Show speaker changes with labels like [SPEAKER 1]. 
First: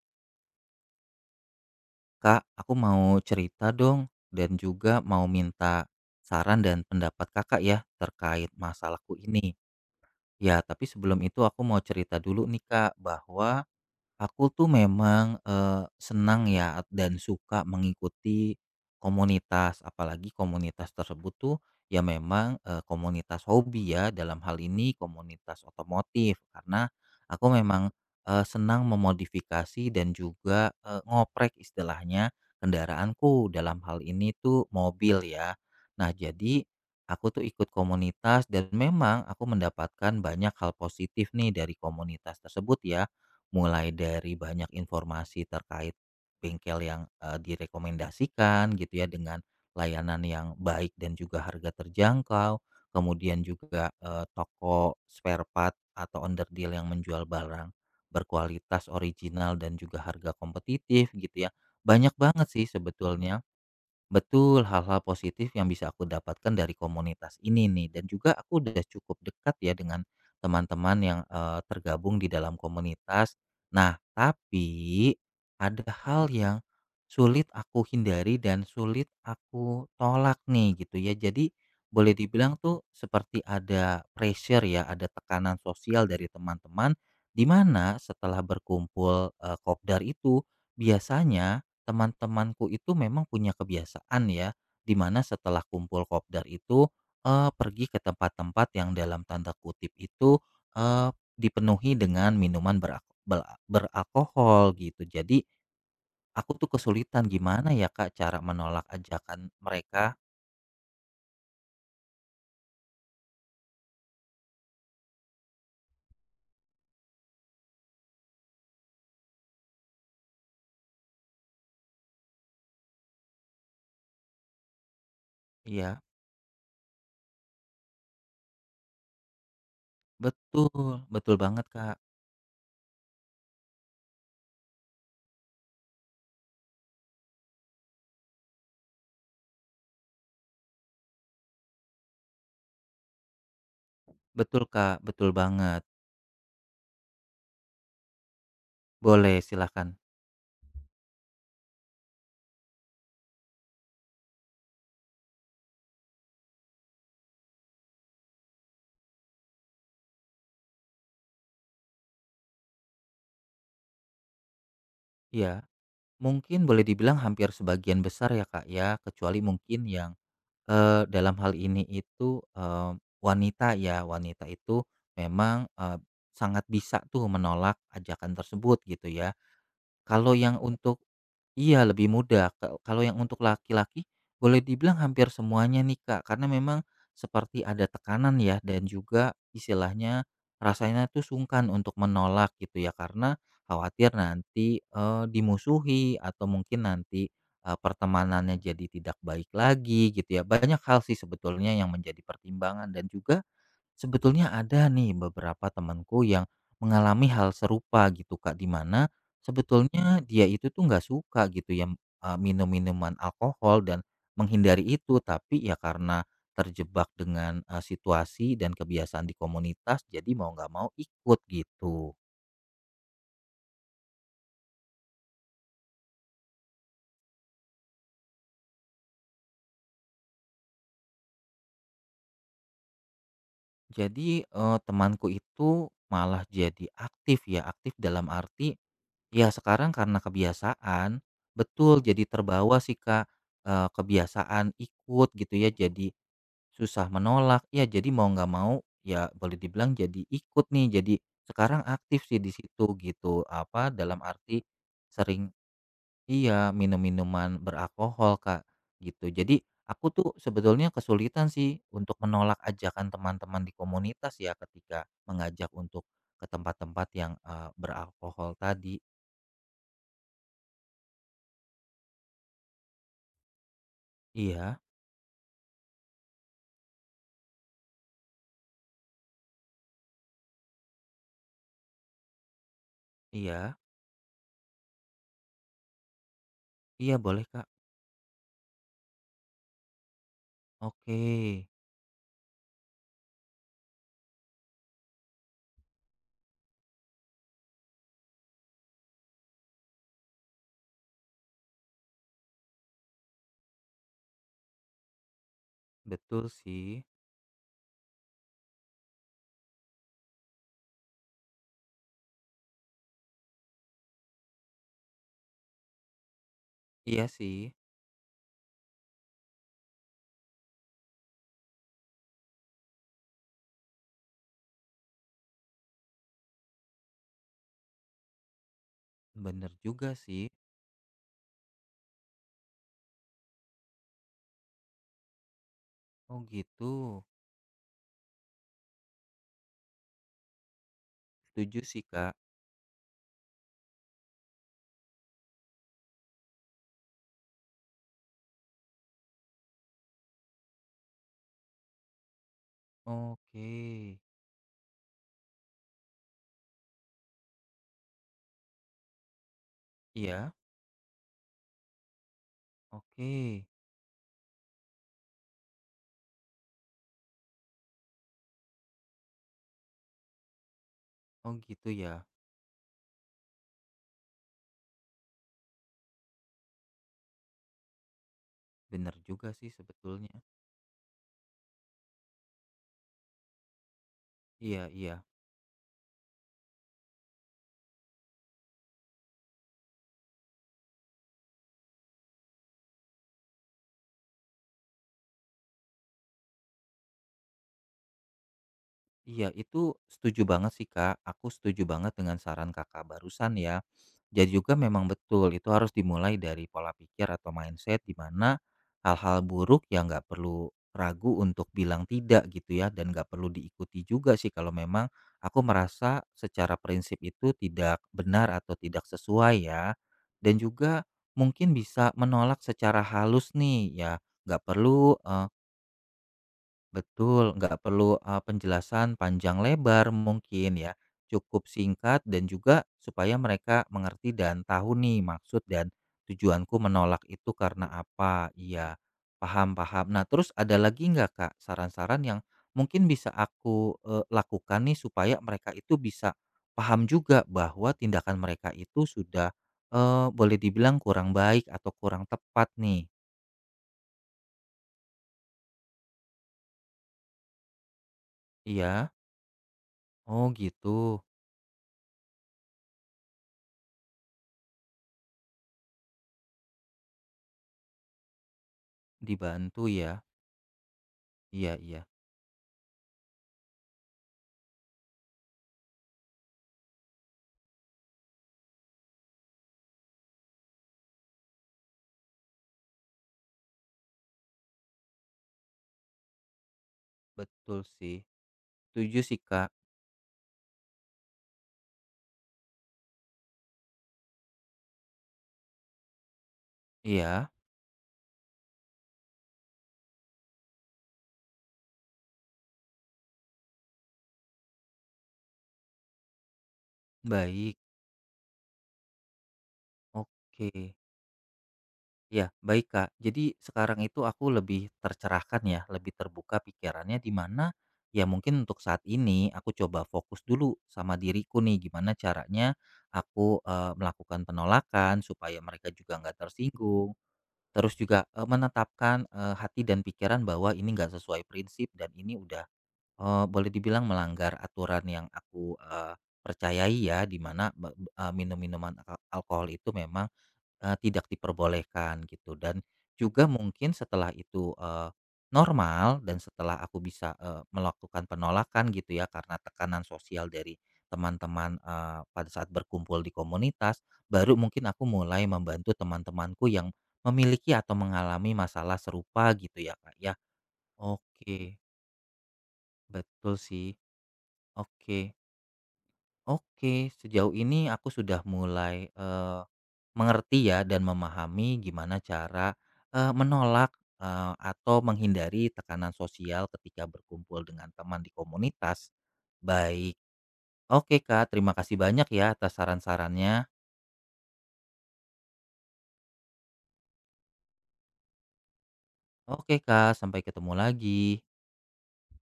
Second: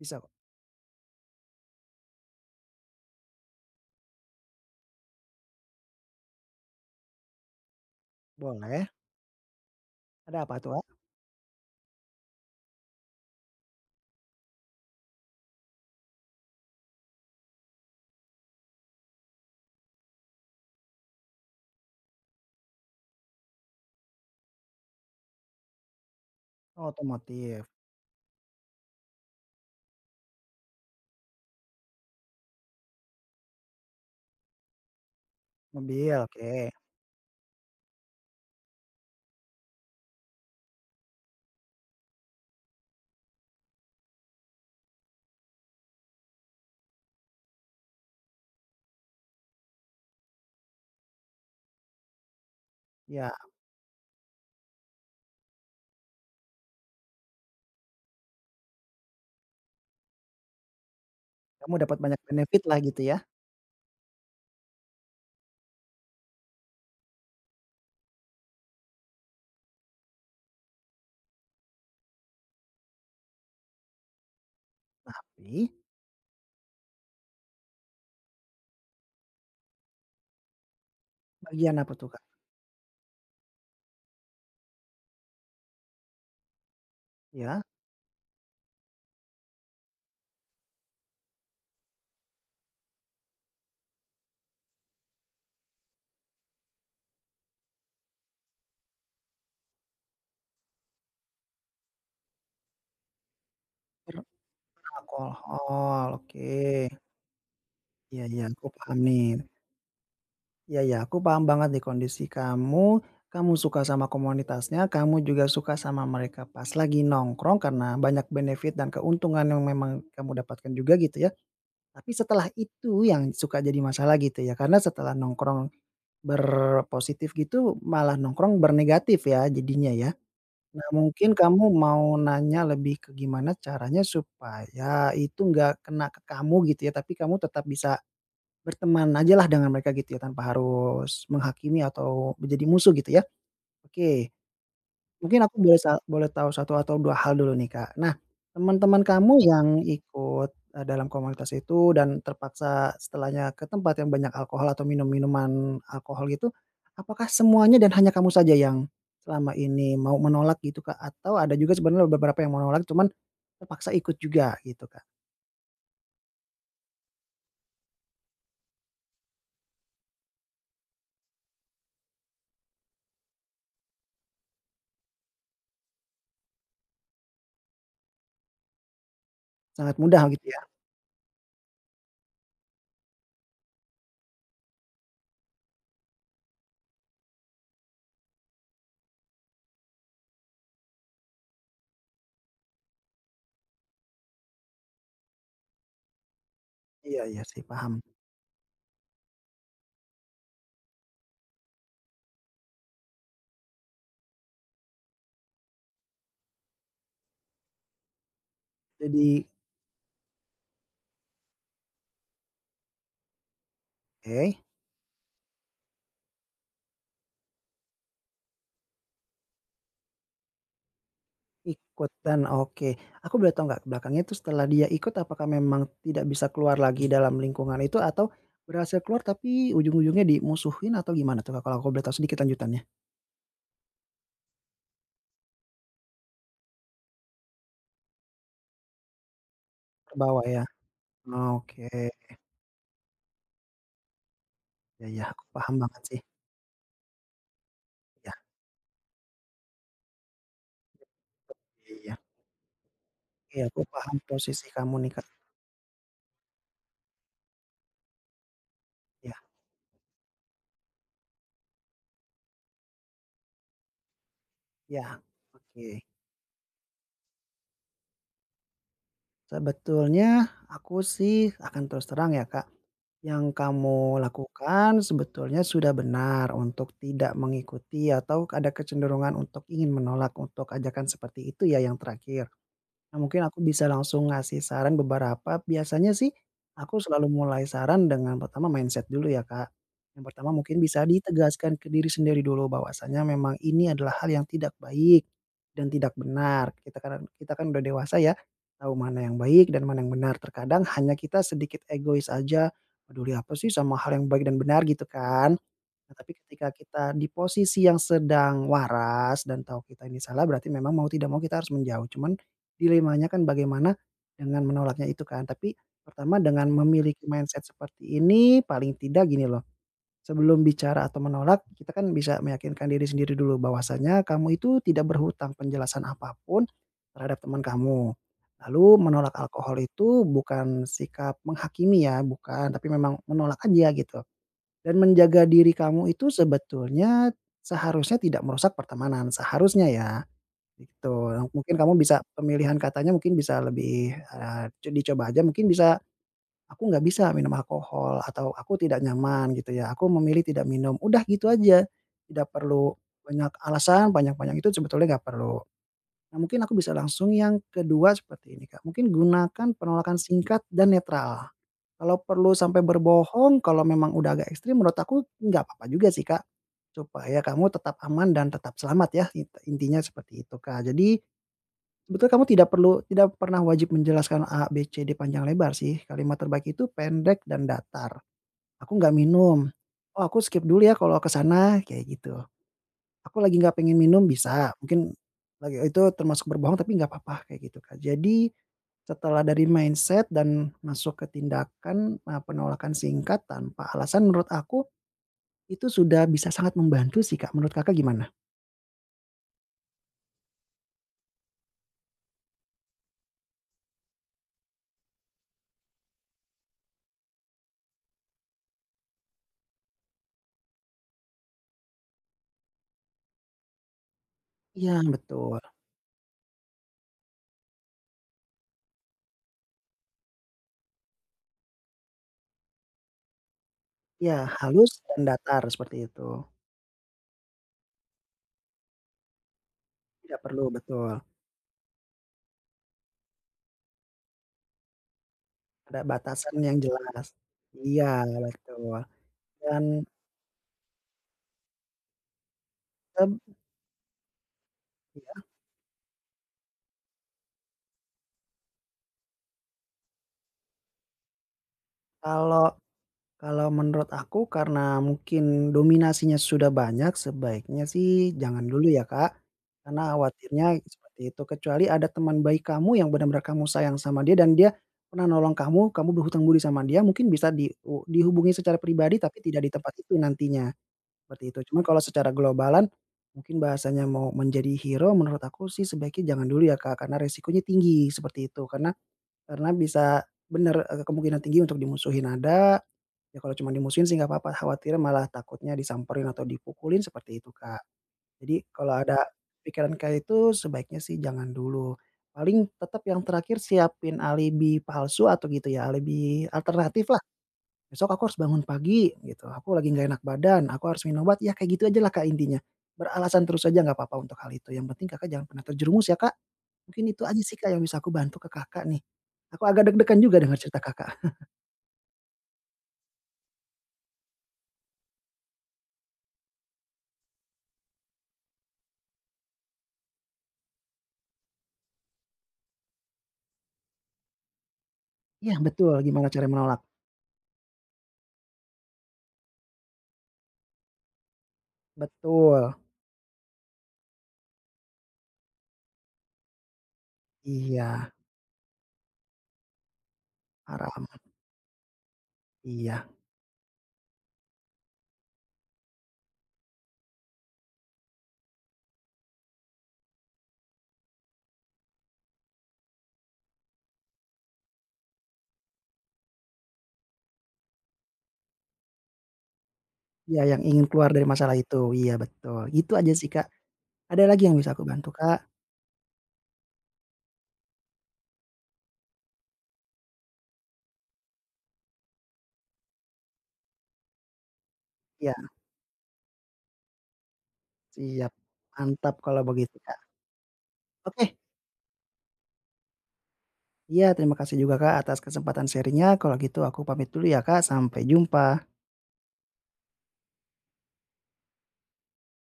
[SPEAKER 1] Bisa kok,
[SPEAKER 2] Kak, aku mau cerita dong dan juga mau minta saran dan pendapat Kakak ya terkait
[SPEAKER 1] boleh.
[SPEAKER 2] masalahku ini.
[SPEAKER 1] Ada apa
[SPEAKER 2] Ya,
[SPEAKER 1] tuh,
[SPEAKER 2] tapi
[SPEAKER 1] Kak?
[SPEAKER 2] sebelum itu aku mau cerita dulu nih Kak bahwa aku tuh memang, senang ya dan suka mengikuti komunitas, apalagi komunitas tersebut tuh ya memang, komunitas hobi ya, dalam hal ini komunitas otomotif.
[SPEAKER 1] Oh,
[SPEAKER 2] Karena aku
[SPEAKER 1] otomotif,
[SPEAKER 2] memang, senang memodifikasi dan juga, ngoprek istilahnya kendaraanku, dalam hal ini tuh mobil ya. Nah,
[SPEAKER 1] mobil,
[SPEAKER 2] jadi
[SPEAKER 1] oke.
[SPEAKER 2] aku tuh ikut komunitas dan memang aku mendapatkan banyak hal positif nih dari komunitas tersebut ya. Mulai dari banyak informasi terkait bengkel yang, direkomendasikan gitu ya dengan layanan yang baik dan juga harga terjangkau,
[SPEAKER 1] Ya,
[SPEAKER 2] kemudian juga, toko spare part atau underdeal yang menjual barang berkualitas original dan juga harga kompetitif gitu ya.
[SPEAKER 1] kamu dapat
[SPEAKER 2] Banyak
[SPEAKER 1] banyak
[SPEAKER 2] banget
[SPEAKER 1] benefit
[SPEAKER 2] sih
[SPEAKER 1] lah gitu ya.
[SPEAKER 2] sebetulnya. Betul, hal-hal positif yang bisa aku dapatkan dari komunitas ini nih, dan juga aku udah cukup dekat ya dengan teman-teman yang tergabung di dalam komunitas. Nah, tapi
[SPEAKER 1] Tapi
[SPEAKER 2] ada hal yang sulit aku hindari dan sulit aku tolak nih gitu ya. Jadi
[SPEAKER 1] bagian apa tuh,
[SPEAKER 2] boleh
[SPEAKER 1] Kak?
[SPEAKER 2] dibilang tuh seperti ada pressure ya, ada tekanan sosial dari teman-teman di
[SPEAKER 1] Ya,
[SPEAKER 2] mana setelah berkumpul kopdar itu biasanya teman-temanku itu memang punya kebiasaan ya, dimana setelah kumpul kopdar itu, pergi ke tempat-tempat yang dalam tanda kutip itu, dipenuhi dengan minuman berak bel beralkohol gitu. Jadi
[SPEAKER 1] beralkohol, oke.
[SPEAKER 2] aku tuh kesulitan gimana ya Kak
[SPEAKER 1] Iya
[SPEAKER 2] cara
[SPEAKER 1] iya, aku
[SPEAKER 2] menolak
[SPEAKER 1] paham nih.
[SPEAKER 2] ajakan mereka?
[SPEAKER 1] Iya iya, aku paham banget nih kondisi kamu. Kamu suka sama komunitasnya, kamu juga suka sama mereka pas lagi nongkrong karena banyak benefit dan keuntungan yang memang kamu dapatkan juga gitu ya. Tapi setelah itu yang suka jadi masalah gitu ya, karena setelah nongkrong
[SPEAKER 2] Iya,
[SPEAKER 1] berpositif gitu malah nongkrong bernegatif ya jadinya ya.
[SPEAKER 2] betul,
[SPEAKER 1] Nah, mungkin
[SPEAKER 2] betul banget
[SPEAKER 1] kamu
[SPEAKER 2] Kak.
[SPEAKER 1] mau nanya lebih ke gimana caranya supaya itu nggak kena ke kamu gitu ya, tapi kamu tetap bisa berteman ajalah dengan mereka gitu ya tanpa harus menghakimi atau menjadi musuh gitu ya? Oke.
[SPEAKER 2] Betul Kak, betul
[SPEAKER 1] Mungkin aku boleh
[SPEAKER 2] banget.
[SPEAKER 1] sa boleh tahu satu atau 2 hal dulu nih, Kak. Nah, teman-teman kamu
[SPEAKER 2] Boleh,
[SPEAKER 1] yang
[SPEAKER 2] silakan.
[SPEAKER 1] ikut, dalam komunitas itu dan terpaksa setelahnya ke tempat yang banyak alkohol atau minum-minuman alkohol gitu, apakah semuanya dan hanya kamu saja yang selama ini mau menolak gitu, Kak? Atau ada juga sebenarnya beberapa yang menolak cuman terpaksa ikut juga gitu, Kak?
[SPEAKER 2] Iya, mungkin boleh dibilang hampir sebagian besar ya Kak ya, kecuali mungkin yang dalam hal ini itu, wanita ya, wanita itu memang, sangat bisa tuh menolak ajakan tersebut gitu ya.
[SPEAKER 1] Sangat mudah
[SPEAKER 2] Kalau
[SPEAKER 1] gitu
[SPEAKER 2] yang
[SPEAKER 1] ya?
[SPEAKER 2] untuk Iya, lebih mudah. Kalau yang untuk laki-laki, boleh dibilang hampir semuanya nih, Kak, karena memang seperti ada tekanan ya dan juga istilahnya rasanya tuh sungkan untuk menolak gitu ya, karena khawatir nanti, dimusuhi atau mungkin
[SPEAKER 1] Iya
[SPEAKER 2] nanti,
[SPEAKER 1] iya sih, paham.
[SPEAKER 2] pertemanannya jadi tidak baik lagi gitu ya. Banyak hal sih sebetulnya yang menjadi pertimbangan dan juga sebetulnya ada nih beberapa temanku yang mengalami hal serupa gitu Kak, di mana
[SPEAKER 1] Jadi
[SPEAKER 2] sebetulnya dia itu tuh nggak suka gitu ya, minum minuman alkohol dan
[SPEAKER 1] oke.
[SPEAKER 2] menghindari itu, tapi ya karena terjebak dengan, situasi dan kebiasaan di komunitas jadi mau nggak mau ikut gitu.
[SPEAKER 1] Ikutan, oke. Aku boleh tahu nggak ke belakangnya itu setelah dia ikut apakah memang tidak bisa keluar lagi dalam lingkungan itu atau berhasil keluar tapi ujung-ujungnya dimusuhin atau gimana tuh Kak, kalau aku boleh tahu sedikit lanjutannya?
[SPEAKER 2] Jadi, temanku itu malah jadi aktif ya, aktif dalam arti iya, sekarang karena
[SPEAKER 1] Terbawa ya?
[SPEAKER 2] kebiasaan,
[SPEAKER 1] Oke,
[SPEAKER 2] betul jadi terbawa sih, Kak, kebiasaan
[SPEAKER 1] ya ya,
[SPEAKER 2] ikut
[SPEAKER 1] aku
[SPEAKER 2] gitu ya,
[SPEAKER 1] paham banget
[SPEAKER 2] jadi
[SPEAKER 1] sih.
[SPEAKER 2] susah menolak, ya jadi mau
[SPEAKER 1] Ya,
[SPEAKER 2] nggak mau, ya boleh dibilang jadi ikut nih, jadi sekarang
[SPEAKER 1] iya iya.
[SPEAKER 2] aktif sih di situ gitu,
[SPEAKER 1] Iya, aku
[SPEAKER 2] apa,
[SPEAKER 1] paham
[SPEAKER 2] dalam arti
[SPEAKER 1] posisi kamu nih Kak.
[SPEAKER 2] sering iya, minum minuman beralkohol, Kak, gitu.
[SPEAKER 1] Ya,
[SPEAKER 2] Jadi aku tuh sebetulnya kesulitan sih untuk menolak ajakan teman-teman di komunitas ya ketika
[SPEAKER 1] iya,
[SPEAKER 2] mengajak
[SPEAKER 1] oke.
[SPEAKER 2] untuk ke tempat-tempat yang, beralkohol tadi.
[SPEAKER 1] Sebetulnya aku sih akan terus terang ya, Kak, yang kamu
[SPEAKER 2] Iya.
[SPEAKER 1] lakukan sebetulnya sudah benar untuk tidak mengikuti atau ada kecenderungan untuk ingin menolak untuk ajakan seperti itu ya yang terakhir. Nah, mungkin aku
[SPEAKER 2] Iya,
[SPEAKER 1] bisa langsung ngasih saran beberapa, biasanya sih aku
[SPEAKER 2] iya
[SPEAKER 1] selalu
[SPEAKER 2] boleh
[SPEAKER 1] mulai
[SPEAKER 2] Kak.
[SPEAKER 1] saran dengan pertama mindset dulu ya, Kak. Yang pertama mungkin bisa
[SPEAKER 2] Oke,
[SPEAKER 1] ditegaskan ke diri sendiri dulu bahwasanya memang ini adalah hal yang tidak baik dan tidak benar. Kita kan udah dewasa ya, tahu mana yang baik dan mana yang benar. Terkadang hanya kita sedikit egois aja, peduli apa sih sama hal yang baik dan benar gitu kan. Nah, tapi
[SPEAKER 2] betul
[SPEAKER 1] ketika kita
[SPEAKER 2] sih.
[SPEAKER 1] di posisi yang sedang waras dan tahu kita ini salah, berarti memang mau tidak mau kita harus menjauh. Cuman dilemanya kan bagaimana dengan menolaknya itu kan. Tapi pertama dengan memiliki
[SPEAKER 2] Iya
[SPEAKER 1] mindset
[SPEAKER 2] sih,
[SPEAKER 1] seperti ini paling tidak gini loh, sebelum bicara atau menolak kita kan bisa meyakinkan diri sendiri dulu bahwasanya kamu itu tidak berhutang penjelasan apapun terhadap teman kamu. Lalu menolak
[SPEAKER 2] bener
[SPEAKER 1] alkohol
[SPEAKER 2] juga
[SPEAKER 1] itu
[SPEAKER 2] sih.
[SPEAKER 1] bukan sikap menghakimi ya, bukan, tapi memang menolak aja gitu. Dan menjaga diri kamu itu
[SPEAKER 2] Oh gitu,
[SPEAKER 1] sebetulnya seharusnya tidak merusak pertemanan, seharusnya ya, gitu. Nah, mungkin
[SPEAKER 2] setuju
[SPEAKER 1] kamu
[SPEAKER 2] sih
[SPEAKER 1] bisa
[SPEAKER 2] Kak.
[SPEAKER 1] pemilihan katanya mungkin bisa lebih, dicoba aja mungkin bisa, "Aku nggak bisa minum alkohol," atau, "Aku tidak nyaman," gitu ya, "Aku memilih tidak minum." Udah gitu aja, tidak perlu banyak
[SPEAKER 2] Oke,
[SPEAKER 1] alasan, panjang-panjang itu sebetulnya nggak perlu. Nah, mungkin aku bisa langsung yang kedua seperti ini, Kak, mungkin gunakan penolakan
[SPEAKER 2] iya,
[SPEAKER 1] singkat dan netral. Kalau perlu sampai
[SPEAKER 2] oke.
[SPEAKER 1] berbohong, kalau memang udah agak ekstrim menurut aku nggak apa-apa juga sih, Kak. Supaya kamu tetap aman dan tetap selamat ya, intinya seperti itu, Kak. Jadi
[SPEAKER 2] Oh gitu ya,
[SPEAKER 1] sebetulnya kamu tidak perlu tidak pernah wajib menjelaskan A, B, C, D panjang lebar sih, kalimat terbaik itu pendek dan datar. "Aku nggak
[SPEAKER 2] bener juga
[SPEAKER 1] minum."
[SPEAKER 2] sih
[SPEAKER 1] "Oh,
[SPEAKER 2] sebetulnya.
[SPEAKER 1] aku skip dulu ya kalau ke sana," kayak gitu. "Aku lagi nggak pengen minum," bisa,
[SPEAKER 2] Iya,
[SPEAKER 1] mungkin
[SPEAKER 2] iya.
[SPEAKER 1] lagi itu termasuk berbohong tapi nggak apa-apa, kayak gitu, Kak. Jadi setelah dari mindset dan masuk ke tindakan, penolakan singkat tanpa alasan menurut aku itu sudah bisa sangat membantu sih, Kak. Menurut Kakak gimana?
[SPEAKER 2] Iya, itu setuju banget sih, Kak. Aku setuju banget dengan saran Kakak barusan ya. Jadi juga memang betul itu harus dimulai dari pola pikir atau mindset di mana hal-hal buruk ya nggak perlu ragu untuk bilang tidak gitu ya dan nggak perlu diikuti juga sih kalau
[SPEAKER 1] Iya,
[SPEAKER 2] memang aku
[SPEAKER 1] betul.
[SPEAKER 2] merasa secara prinsip itu tidak benar atau tidak sesuai ya. Dan juga mungkin bisa menolak secara halus nih ya.
[SPEAKER 1] Iya,
[SPEAKER 2] Nggak
[SPEAKER 1] halus
[SPEAKER 2] perlu
[SPEAKER 1] dan
[SPEAKER 2] eh,
[SPEAKER 1] datar seperti itu.
[SPEAKER 2] Betul, nggak perlu penjelasan panjang lebar
[SPEAKER 1] Tidak perlu
[SPEAKER 2] mungkin ya.
[SPEAKER 1] betul,
[SPEAKER 2] Cukup singkat dan juga supaya mereka mengerti dan tahu nih maksud dan
[SPEAKER 1] ada batasan
[SPEAKER 2] tujuanku
[SPEAKER 1] yang
[SPEAKER 2] menolak
[SPEAKER 1] jelas.
[SPEAKER 2] itu karena
[SPEAKER 1] Iya,
[SPEAKER 2] apa.
[SPEAKER 1] betul.
[SPEAKER 2] Iya,
[SPEAKER 1] Dan,
[SPEAKER 2] paham-paham. Nah, terus ada lagi nggak Kak saran-saran yang mungkin bisa
[SPEAKER 1] mmm,
[SPEAKER 2] aku lakukan nih supaya
[SPEAKER 1] iya,
[SPEAKER 2] mereka itu bisa paham juga bahwa tindakan mereka itu sudah boleh dibilang kurang baik atau kurang tepat
[SPEAKER 1] kalau
[SPEAKER 2] nih.
[SPEAKER 1] Kalau menurut aku karena mungkin dominasinya sudah banyak, sebaiknya sih jangan dulu ya,
[SPEAKER 2] Iya,
[SPEAKER 1] Kak. Karena
[SPEAKER 2] oh
[SPEAKER 1] khawatirnya
[SPEAKER 2] gitu,
[SPEAKER 1] seperti itu, kecuali ada teman baik kamu yang benar-benar kamu sayang sama dia dan dia pernah nolong kamu, kamu berhutang budi sama dia, mungkin bisa di u dihubungi secara pribadi tapi tidak di
[SPEAKER 2] dibantu
[SPEAKER 1] tempat
[SPEAKER 2] ya.
[SPEAKER 1] itu nantinya, seperti itu.
[SPEAKER 2] Iya
[SPEAKER 1] Cuman kalau
[SPEAKER 2] iya,
[SPEAKER 1] secara globalan, mungkin bahasanya mau menjadi hero, menurut aku sih sebaiknya jangan dulu ya, Kak, karena resikonya tinggi, seperti itu. Karena bisa bener, kemungkinan tinggi untuk dimusuhin ada, ya kalau cuma dimusuhin sih nggak apa-apa, khawatirnya malah takutnya disamperin atau dipukulin seperti itu, Kak.
[SPEAKER 2] betul sih.
[SPEAKER 1] Jadi kalau
[SPEAKER 2] Setuju
[SPEAKER 1] ada
[SPEAKER 2] sih, Kak.
[SPEAKER 1] pikiran kayak itu sebaiknya sih jangan dulu. Paling tetap yang terakhir siapin alibi palsu atau gitu ya, alibi alternatiflah,
[SPEAKER 2] Iya,
[SPEAKER 1] "Besok aku harus bangun pagi," gitu, "aku lagi nggak enak badan, aku harus minum obat," ya kayak gitu ajalah, Kak, intinya. Beralasan terus aja nggak apa-apa untuk hal itu, yang penting Kakak jangan pernah terjerumus ya, Kak. Mungkin itu aja sih, Kak,
[SPEAKER 2] baik.
[SPEAKER 1] yang bisa aku bantu ke Kakak nih. Aku agak deg-degan juga dengar cerita
[SPEAKER 2] Oke.
[SPEAKER 1] Kakak.
[SPEAKER 2] Ya baik, Kak. Jadi sekarang itu aku lebih tercerahkan ya, lebih terbuka pikirannya di mana ya mungkin untuk saat ini aku coba fokus dulu sama diriku nih gimana caranya aku melakukan penolakan
[SPEAKER 1] Iya
[SPEAKER 2] supaya mereka
[SPEAKER 1] betul,
[SPEAKER 2] juga
[SPEAKER 1] gimana
[SPEAKER 2] nggak
[SPEAKER 1] cara menolak.
[SPEAKER 2] tersinggung. Terus juga menetapkan hati dan pikiran bahwa ini nggak sesuai prinsip dan ini udah
[SPEAKER 1] Betul,
[SPEAKER 2] Boleh dibilang melanggar aturan yang aku, percayai ya, di mana
[SPEAKER 1] iya,
[SPEAKER 2] minum-minuman alkohol itu memang,
[SPEAKER 1] haram,
[SPEAKER 2] tidak diperbolehkan gitu dan
[SPEAKER 1] iya.
[SPEAKER 2] juga mungkin setelah itu, normal dan setelah aku bisa, melakukan penolakan gitu ya karena tekanan sosial dari teman-teman, pada saat berkumpul di komunitas, baru mungkin aku mulai membantu teman-temanku yang memiliki atau mengalami masalah serupa gitu ya, Kak, ya.
[SPEAKER 1] Iya, yang ingin keluar dari masalah
[SPEAKER 2] Oke,
[SPEAKER 1] itu, iya betul. Gitu aja sih, Kak.
[SPEAKER 2] betul sih.
[SPEAKER 1] Ada lagi yang bisa aku bantu,
[SPEAKER 2] Oke.
[SPEAKER 1] Kak?
[SPEAKER 2] Oke, sejauh ini aku sudah mulai, mengerti ya dan memahami gimana cara, menolak, atau
[SPEAKER 1] Iya,
[SPEAKER 2] menghindari tekanan sosial ketika berkumpul dengan teman di
[SPEAKER 1] siap.
[SPEAKER 2] komunitas.
[SPEAKER 1] Mantap kalau begitu, Kak.
[SPEAKER 2] Baik, oke
[SPEAKER 1] Oke,
[SPEAKER 2] Kak, terima kasih banyak ya atas saran-sarannya.
[SPEAKER 1] iya terima kasih juga, Kak, atas kesempatan sharing. Kalau gitu aku pamit dulu ya, Kak, sampai jumpa.
[SPEAKER 2] Oke Kak, sampai ketemu lagi.